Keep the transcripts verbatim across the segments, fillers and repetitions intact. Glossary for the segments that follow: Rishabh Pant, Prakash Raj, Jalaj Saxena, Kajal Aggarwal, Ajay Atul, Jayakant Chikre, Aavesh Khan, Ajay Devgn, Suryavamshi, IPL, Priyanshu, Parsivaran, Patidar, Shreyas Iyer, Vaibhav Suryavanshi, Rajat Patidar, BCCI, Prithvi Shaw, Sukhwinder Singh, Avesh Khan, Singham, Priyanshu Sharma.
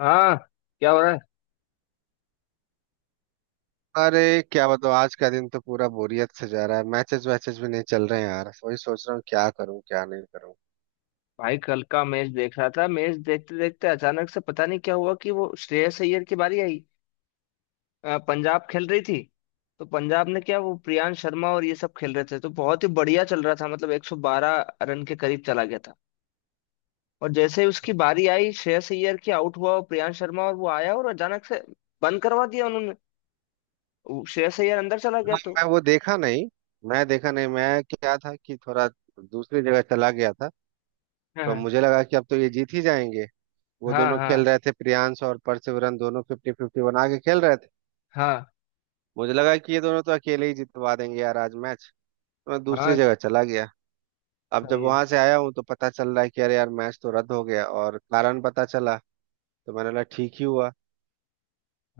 हाँ। क्या हो रहा है? अरे क्या बताओ आज का दिन तो पूरा बोरियत से जा रहा है। मैचेस वैचेस भी नहीं चल रहे हैं यार। वही सोच रहा हूँ क्या करूँ क्या नहीं करूँ। भाई, कल का मैच देख रहा था। मैच देखते देखते अचानक से पता नहीं क्या हुआ कि वो श्रेयस अय्यर की बारी आई। अ, पंजाब खेल रही थी। तो पंजाब ने क्या, वो प्रियांश शर्मा और ये सब खेल रहे थे, तो बहुत ही बढ़िया चल रहा था, मतलब एक सौ बारह रन के करीब चला गया था। और जैसे ही उसकी बारी आई श्रेयस अय्यर की, आउट हुआ। और प्रियांश शर्मा, और वो आया और अचानक से बंद करवा दिया उन्होंने। वो श्रेयस अय्यर अंदर चला गया तो। मैं वो देखा नहीं। मैं देखा नहीं, मैं क्या था कि थोड़ा दूसरी जगह चला गया था। तो हाँ, मुझे लगा कि अब तो ये जीत ही जाएंगे। वो हाँ, दोनों हाँ, खेल रहे थे, प्रियांश और परसिवरन, दोनों फिफ्टी फिफ्टी बना के खेल रहे थे। हाँ, मुझे लगा कि ये दोनों तो अकेले ही जितवा देंगे यार आज मैच। तो मैं दूसरी हाँ, जगह चला गया। अब जब सही है। वहां से आया हूँ तो पता चल रहा है कि अरे यार मैच तो रद्द हो गया, और कारण पता चला तो मैंने बोला ठीक ही हुआ।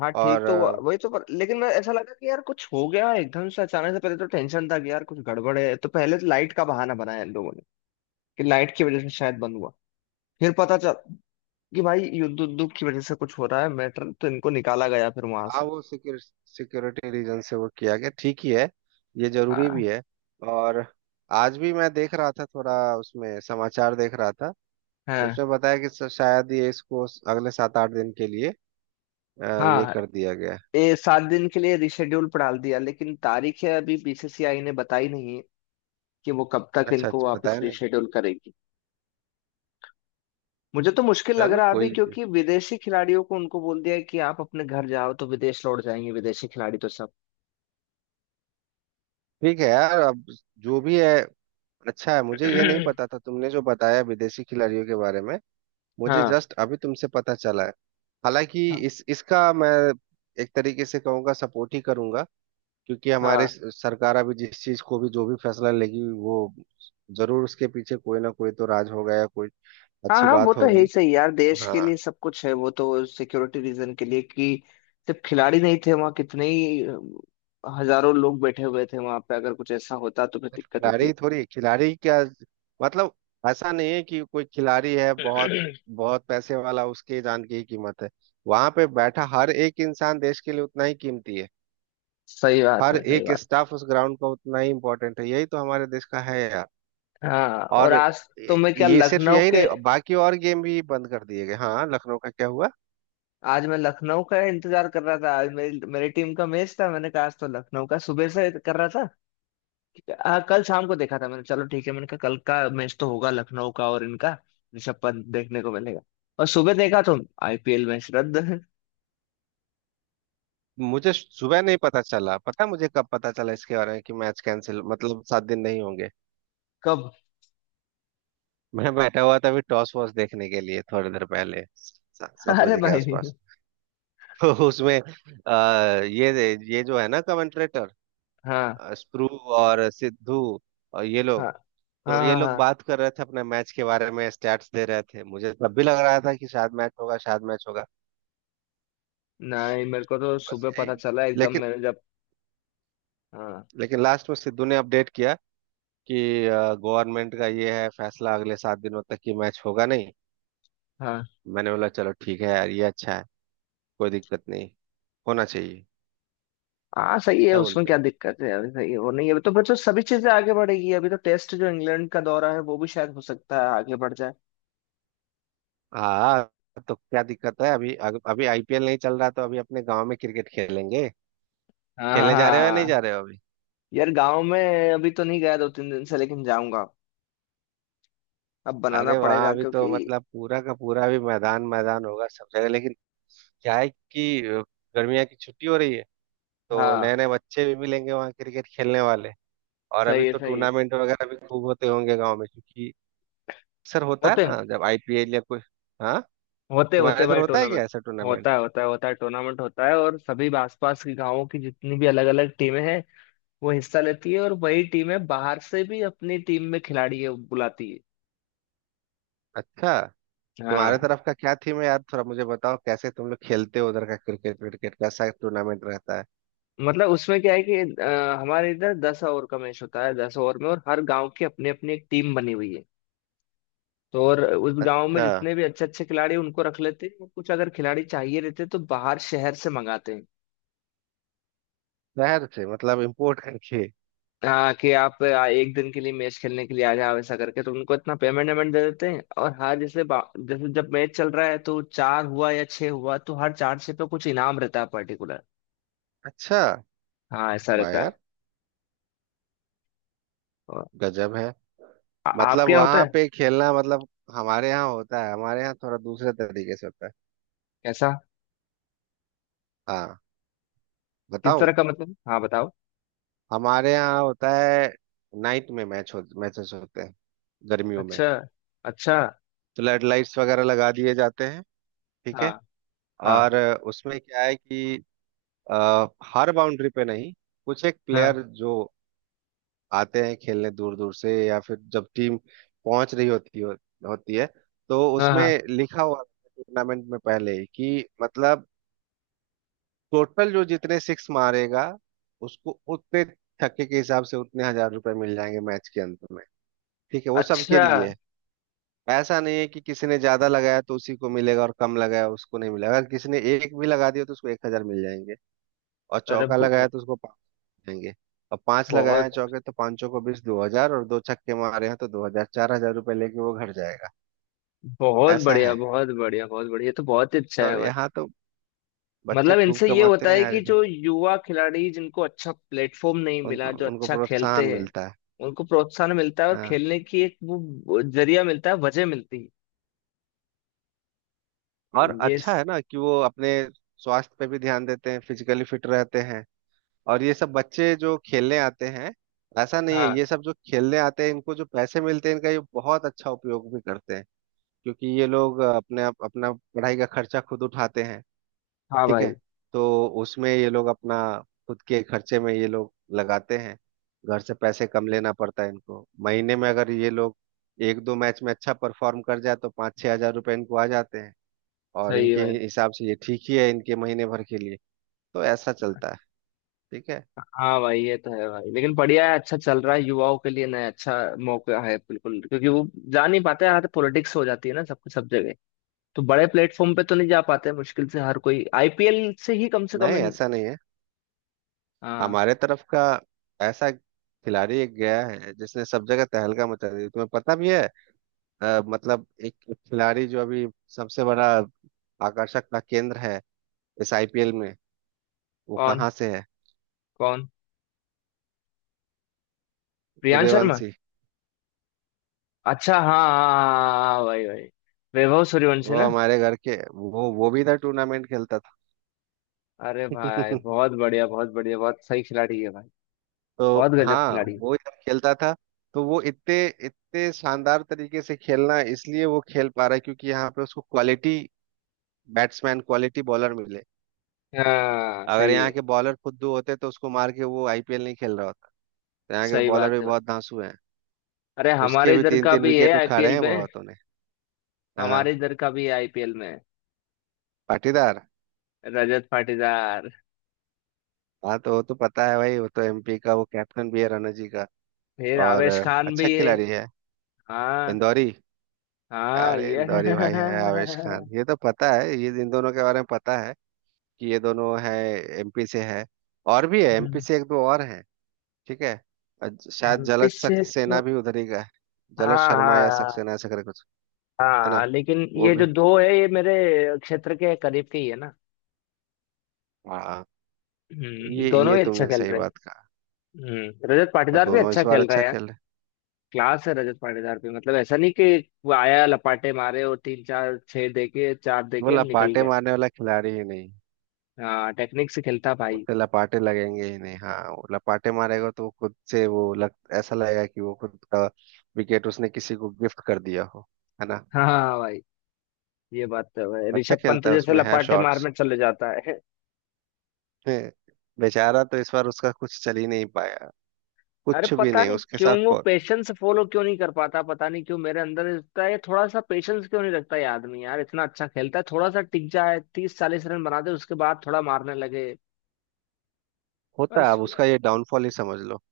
हाँ ठीक तो हुआ- और वही तो। पर लेकिन मैं ऐसा लगा कि यार कुछ हो गया एकदम से अचानक से। पहले तो टेंशन था कि यार कुछ गड़बड़ है। तो पहले तो लाइट का बहाना बनाया इन लोगों ने, कि लाइट की वजह से शायद बंद हुआ। फिर पता चल कि भाई युद्ध उद्योग की वजह से कुछ हो रहा है मैटर, तो इनको निकाला गया फिर वहां हाँ, से। वो सिक्योर, सिक्योरिटी रीजन से वो किया गया, ठीक ही है। ये जरूरी हाँ, भी है। और आज भी मैं देख रहा था थोड़ा, उसमें समाचार देख रहा था। तो हाँ, उसमें बताया कि स- शायद ये इसको अगले सात आठ दिन के लिए अ, ये हाँ। कर दिया गया है। ये सात दिन के लिए रिशेड्यूल पर डाल दिया, लेकिन तारीख है अभी बीसीसीआई ने बताई नहीं है कि वो कब तक अच्छा इनको अच्छा, वापस बताया नहीं। रिशेड्यूल करेगी। मुझे तो मुश्किल लग चलो रहा है अभी, कोई, क्योंकि विदेशी खिलाड़ियों को उनको बोल दिया है कि आप अपने घर जाओ, तो विदेश लौट जाएंगे विदेशी खिलाड़ी तो सब। ठीक है यार अब जो भी है। अच्छा है, मुझे ये नहीं पता था तुमने जो बताया विदेशी खिलाड़ियों के बारे में। मुझे हाँ, जस्ट अभी तुमसे पता चला है। हालांकि हाँ, इस इसका मैं एक तरीके से कहूँगा, सपोर्ट ही करूँगा, क्योंकि हमारे हाँ, स- सरकार अभी जिस चीज को भी, जो भी फैसला लेगी वो जरूर उसके पीछे कोई ना कोई तो राज होगा या कोई हाँ, अच्छी हाँ, वो बात तो है ही होगी। सही यार, देश के लिए हाँ, सब कुछ है। वो तो सिक्योरिटी रीजन के लिए कि सिर्फ खिलाड़ी नहीं थे वहाँ, कितने ही अ, हजारों लोग बैठे हुए थे वहां पे, अगर कुछ ऐसा होता तो फिर बिल्कुल। दिक्कत होती। खिलाड़ी थोड़ी, खिलाड़ी क्या मतलब, ऐसा नहीं है कि कोई खिलाड़ी है बहुत बहुत पैसे वाला उसके जान की ही कीमत है। वहां पे बैठा हर एक इंसान देश के लिए उतना ही कीमती है। सही बात हर है, सही एक बात स्टाफ उस ग्राउंड का उतना ही इम्पोर्टेंट है, यही तो हमारे देश का है यार। है। हाँ, और और आज तो ये मैं क्या ये सिर्फ लखनऊ यही के, नहीं, बाकी और गेम भी बंद कर दिए गए। हाँ, लखनऊ का क्या हुआ। आज मैं लखनऊ का इंतजार कर रहा था। आज मेरी मेरी टीम का मैच था। मैंने कहा आज तो लखनऊ का सुबह से कर रहा था। आ, कल शाम को देखा था मैंने, चलो ठीक है। मैंने कहा कल का मैच तो होगा लखनऊ का, और इनका ऋषभ पंत देखने को मिलेगा। और सुबह देखा तो आईपीएल मैच रद्द। मुझे सुबह नहीं पता चला। पता है मुझे कब पता चला इसके बारे में कि मैच कैंसिल, मतलब सात दिन नहीं होंगे। कब? मैं बैठा हुआ था अभी टॉस वॉस देखने के लिए थोड़ी देर पहले, सा- सात अरे बजे के भाई! आसपास। तो उसमें आ, ये ये जो है ना कमेंट्रेटर हाँ, स्प्रू और सिद्धू और ये हाँ, लोग, हाँ, तो ये हाँ, लोग हाँ। बात कर रहे थे अपने मैच के बारे में, स्टैट्स दे रहे थे। मुझे तब भी लग रहा था कि शायद मैच होगा, शायद मैच होगा। नहीं, मेरे को तो बस सुबह यही। पता चला एकदम लेकिन मैंने जब। हाँ, लेकिन लास्ट में सिद्धू ने अपडेट किया कि गवर्नमेंट का ये है फैसला, अगले सात दिनों तक कि मैच होगा नहीं। हाँ, मैंने बोला चलो ठीक है यार, ये अच्छा है। कोई दिक्कत नहीं, होना चाहिए। हाँ। सही है, क्या उसमें बोलते क्या हो। दिक्कत है अभी। सही है, वो नहीं है अभी, तो बच्चों सभी चीजें आगे बढ़ेगी। अभी तो टेस्ट जो इंग्लैंड का दौरा है वो भी शायद हो सकता है आगे बढ़ जाए। हाँ, तो क्या दिक्कत है अभी, अग- अभी आईपीएल नहीं चल रहा तो अभी अपने गांव में क्रिकेट खेलेंगे। खेलने जा रहे हो या नहीं हाँ, जा रहे हो अभी? यार गांव में अभी तो नहीं गया दो तीन दिन से, लेकिन जाऊंगा। अब बनाना अरे वहां पड़ेगा अभी तो क्योंकि। मतलब पूरा का पूरा भी मैदान मैदान होगा सब जगह, लेकिन क्या है कि अ, गर्मियाँ की छुट्टी हो रही है तो हाँ, नए नए बच्चे भी मिलेंगे वहाँ क्रिकेट खेलने वाले। और अभी सही है, तो सही है। टूर्नामेंट वगैरह भी खूब होते होंगे गांव में, क्योंकि अक्सर होता है होते ना जब आईपीएल या कोई। हाँ, होते होते तुम्हारे इधर भाई होता है क्या टूर्नामेंट। ऐसा टूर्नामेंट? होता है, होता है, होता है टूर्नामेंट होता है। और सभी आसपास के गांवों की जितनी भी अलग अलग टीमें हैं वो हिस्सा लेती है, और वही टीमें बाहर से भी अपनी टीम में खिलाड़ी है- बुलाती है। अच्छा, हाँ, तुम्हारे तरफ का क्या थीम है यार, थोड़ा मुझे बताओ कैसे तुम लोग खेलते हो उधर का क्रिकेट क्रिकेट कैसा टूर्नामेंट रहता है। मतलब उसमें क्या है कि अ, हमारे इधर दस ओवर का मैच होता है, दस ओवर में, और हर गांव की अपनी अपनी एक टीम बनी हुई है। तो और उस गांव में अच्छा, जितने भी अच्छे अच्छे खिलाड़ी हैं, उनको रख लेते हैं, और कुछ अगर खिलाड़ी चाहिए रहते हैं, तो बाहर शहर से मंगाते हैं। शहर से मतलब इम्पोर्ट करके? हाँ, कि आप आ, एक दिन के लिए मैच खेलने के लिए आ जाओ, ऐसा करके, तो उनको इतना पेमेंट वेमेंट दे देते हैं। और हर जैसे बा- जैसे जब मैच चल रहा है तो चार हुआ या छह हुआ, तो हर चार छह पे कुछ इनाम रहता है पर्टिकुलर। अच्छा, हाँ, ऐसा वाह रहता है। यार, और गजब है। आ, मतलब आपके यहाँ होता वहां है? पे खेलना मतलब, हमारे यहाँ होता है, हमारे यहाँ थोड़ा दूसरे तरीके से होता है। कैसा? हाँ, किस बताऊं? तरह का मतलब, हाँ बताओ। हमारे यहाँ होता है, नाइट में मैच हो, मैचेस होते हैं गर्मियों में, अच्छा, अच्छा। तो लाइट लाइट्स वगैरह लगा दिए जाते हैं। ठीक हाँ, है। हाँ, और उसमें क्या है कि अ, हर बाउंड्री पे नहीं, कुछ एक हाँ, प्लेयर जो आते हैं खेलने दूर दूर से, या फिर जब टीम पहुंच रही होती हो, होती है, तो हाँ, हाँ। उसमें लिखा हुआ टूर्नामेंट में पहले ही कि मतलब टोटल जो जितने सिक्स मारेगा उसको उतने छक्के के हिसाब से उतने हजार रुपए मिल जाएंगे मैच के अंत में। ठीक है, वो सबके अच्छा। लिए है। ऐसा नहीं है कि किसी ने ज्यादा लगाया तो उसी को मिलेगा और कम लगाया उसको नहीं मिलेगा, अगर किसी ने एक भी लगा दिया तो उसको एक हजार मिल जाएंगे। और अरे चौका लगाया बहु- तो उसको पाँच देंगे। और पांच लगाए हैं बहुत चौके तो पांचों को बीस, दो हजार, और दो छक्के मारे हैं तो दो हजार चार हजार रुपये लेके वो घर जाएगा। बहुत ऐसा बढ़िया, है बहुत बढ़िया, बहुत बढ़िया, ये तो बहुत ही अच्छा है तो भाई। यहाँ तो बच्चे मतलब खूब इनसे ये कमाते होता हैं है यार कि इधर। जो युवा खिलाड़ी जिनको अच्छा प्लेटफॉर्म नहीं मिला, उनको जो उनको अच्छा खेलते प्रोत्साहन हैं मिलता है। उनको प्रोत्साहन मिलता है, और हाँ, खेलने की एक वो जरिया मिलता है, वजह मिलती है और ये अच्छा स- है ना कि वो अपने स्वास्थ्य पे भी ध्यान देते हैं, फिजिकली फिट रहते हैं। और ये सब बच्चे जो खेलने आते हैं, ऐसा नहीं है, हाँ, ये सब जो खेलने आते हैं इनको जो पैसे मिलते हैं इनका ये बहुत अच्छा उपयोग भी करते हैं। क्योंकि ये लोग अपने अपना पढ़ाई का खर्चा खुद उठाते हैं। हाँ ठीक है, भाई, तो उसमें ये लोग अपना खुद के खर्चे में ये लोग लगाते हैं। घर से पैसे कम लेना पड़ता है इनको महीने में, अगर ये लोग एक दो मैच में अच्छा परफॉर्म कर जाए तो पाँच छह हजार रुपये इनको आ जाते हैं। और सही है इनके भाई। हिसाब से ये ठीक ही है इनके महीने भर के लिए। तो ऐसा चलता है, ठीक है। हाँ भाई, ये तो है भाई, लेकिन बढ़िया है। अच्छा चल रहा है युवाओं के लिए, नया अच्छा मौका है बिल्कुल। क्योंकि वो जा नहीं पाते, यहाँ तो पॉलिटिक्स हो जाती है ना सब कुछ, सब जगह। तो बड़े प्लेटफॉर्म पे तो नहीं जा पाते, मुश्किल से हर कोई आईपीएल से ही कम से कम नहीं, इन- ऐसा नहीं है, हाँ। हमारे तरफ का ऐसा खिलाड़ी एक गया है जिसने सब जगह तहलका मचा दी, तुम्हें पता भी है। अ, मतलब एक खिलाड़ी जो अभी सबसे बड़ा आकर्षक का केंद्र है इस आईपीएल में, वो कौन? कहाँ से है? कौन? प्रियांश शर्मा। सूर्यवंशी। अच्छा, हाँ, हाँ, हाँ, भाई भाई। वैभव सूर्यवंशी वो ना। हमारे घर के, वो वो भी इधर टूर्नामेंट खेलता था। अरे भाई बहुत बढ़िया, बहुत बढ़िया, बहुत सही खिलाड़ी है भाई। तो बहुत गजब हाँ, खिलाड़ी है। वो इधर खेलता था। तो वो इतने इतने शानदार तरीके से खेलना, इसलिए वो खेल पा रहा है क्योंकि यहाँ पे उसको क्वालिटी बैट्समैन, क्वालिटी बॉलर मिले। हाँ अगर सही यहाँ है। के बॉलर फुद्दू होते तो उसको मार के वो आईपीएल नहीं खेल रहा होता। तो यहाँ के सही बॉलर भी बात है। बहुत धांसू हैं, अरे उसके हमारे भी इधर तीन का तीन भी है विकेट उखा रहे आईपीएल हैं में। बहुतों ने। हमारे हाँ, इधर का भी है आईपीएल में। पाटीदार। रजत पाटीदार। हाँ, तो वो तो पता है भाई, वो तो एमपी का वो कैप्टन भी है रणजी का। फिर और आवेश खान अच्छा भी है। खिलाड़ी है, हाँ, इंदौरी। हाँ अरे ये। इंदौरी भाई है आवेश खान, ये तो पता है, ये इन दोनों के बारे में पता है कि ये दोनों है एमपी से, है और भी है एमपी से, एक दो और हैं। ठीक है। अ, शायद एमपी जलज से तो। सक्सेना भी उधर ही का है, जलज हाँ, शर्मा या हाँ, सक्सेना ऐसा करके कुछ, है ना। हाँ, लेकिन वो ये भी। जो दो है, ये मेरे क्षेत्र के करीब के ही है ना। हाँ, हम्म, ये दोनों ये ही अच्छा तुमने खेल सही रहे हैं। बात कहा। हम्म, रजत और पाटीदार भी दोनों अच्छा इस बार खेल रहा अच्छा है यार। खेल रहे। क्लास है रजत पाटीदार भी, मतलब ऐसा नहीं कि वो आया लपाटे मारे और तीन चार छह देके, चार देके बोला निकल पाटे गया। मारने वाला खिलाड़ी ही नहीं, हाँ, टेक्निक से खेलता भाई। उससे लपाटे लगेंगे ही नहीं। हाँ वो लपाटे मारेगा तो वो खुद से वो लग, ऐसा लगेगा कि वो खुद का विकेट उसने किसी को गिफ्ट कर दिया हो, है ना। हाँ भाई, ये बात तो है। अच्छा ऋषभ पंत खेलता है, जैसे उसमें है लपाटे शॉट्स। मारने चले जाता है। बेचारा तो इस बार उसका कुछ चल ही नहीं पाया, अरे कुछ भी पता नहीं नहीं उसके क्यों साथ। वो प- पेशेंस फॉलो क्यों नहीं कर पाता, पता नहीं क्यों मेरे अंदर इतना ये, थोड़ा सा पेशेंस क्यों नहीं रखता ये आदमी यार। इतना अच्छा खेलता है, थोड़ा सा टिक जाए तीस चालीस रन बना दे, उसके बाद थोड़ा मारने लगे। होता है, बस। अब उसका ये डाउनफॉल ही समझ लो।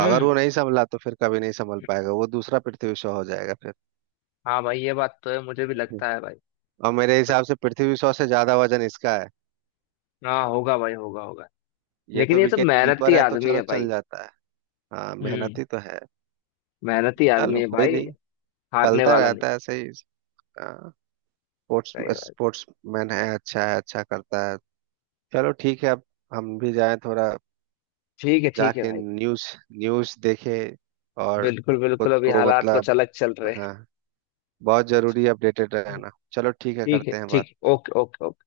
अगर वो नहीं संभला तो फिर कभी नहीं संभल पाएगा, वो दूसरा पृथ्वी शॉ हो जाएगा फिर। हाँ भाई ये बात तो है, मुझे भी हम्म। लगता है भाई। और मेरे पर- हिसाब से पृथ्वी शॉ से ज्यादा वजन इसका है। हाँ होगा भाई, होगा, होगा। ये तो लेकिन ये तो विकेट कीपर मेहनती है तो आदमी चलो है चल भाई। जाता है। हाँ, हम्म, मेहनती तो है। मेहनती आदमी चलो है कोई भाई। नहीं, हारने चलता वाला नहीं। रहता है सही। स्पोर्ट्स सही बात। स्पोर्ट्स मैन है, अच्छा है, अच्छा करता है। चलो ठीक है अब हम भी जाएं थोड़ा, ठीक है, ठीक है जाके भाई। न्यूज़ न्यूज़ देखे। और बिल्कुल बिल्कुल, खुद अभी को हालात मतलब, कुछ अलग चल रहे हाँ, बहुत जरूरी अपडेटेड हैं। रहना। चलो ठीक है, ठीक है, करते हैं ठीक बात। है, ओके, ओके।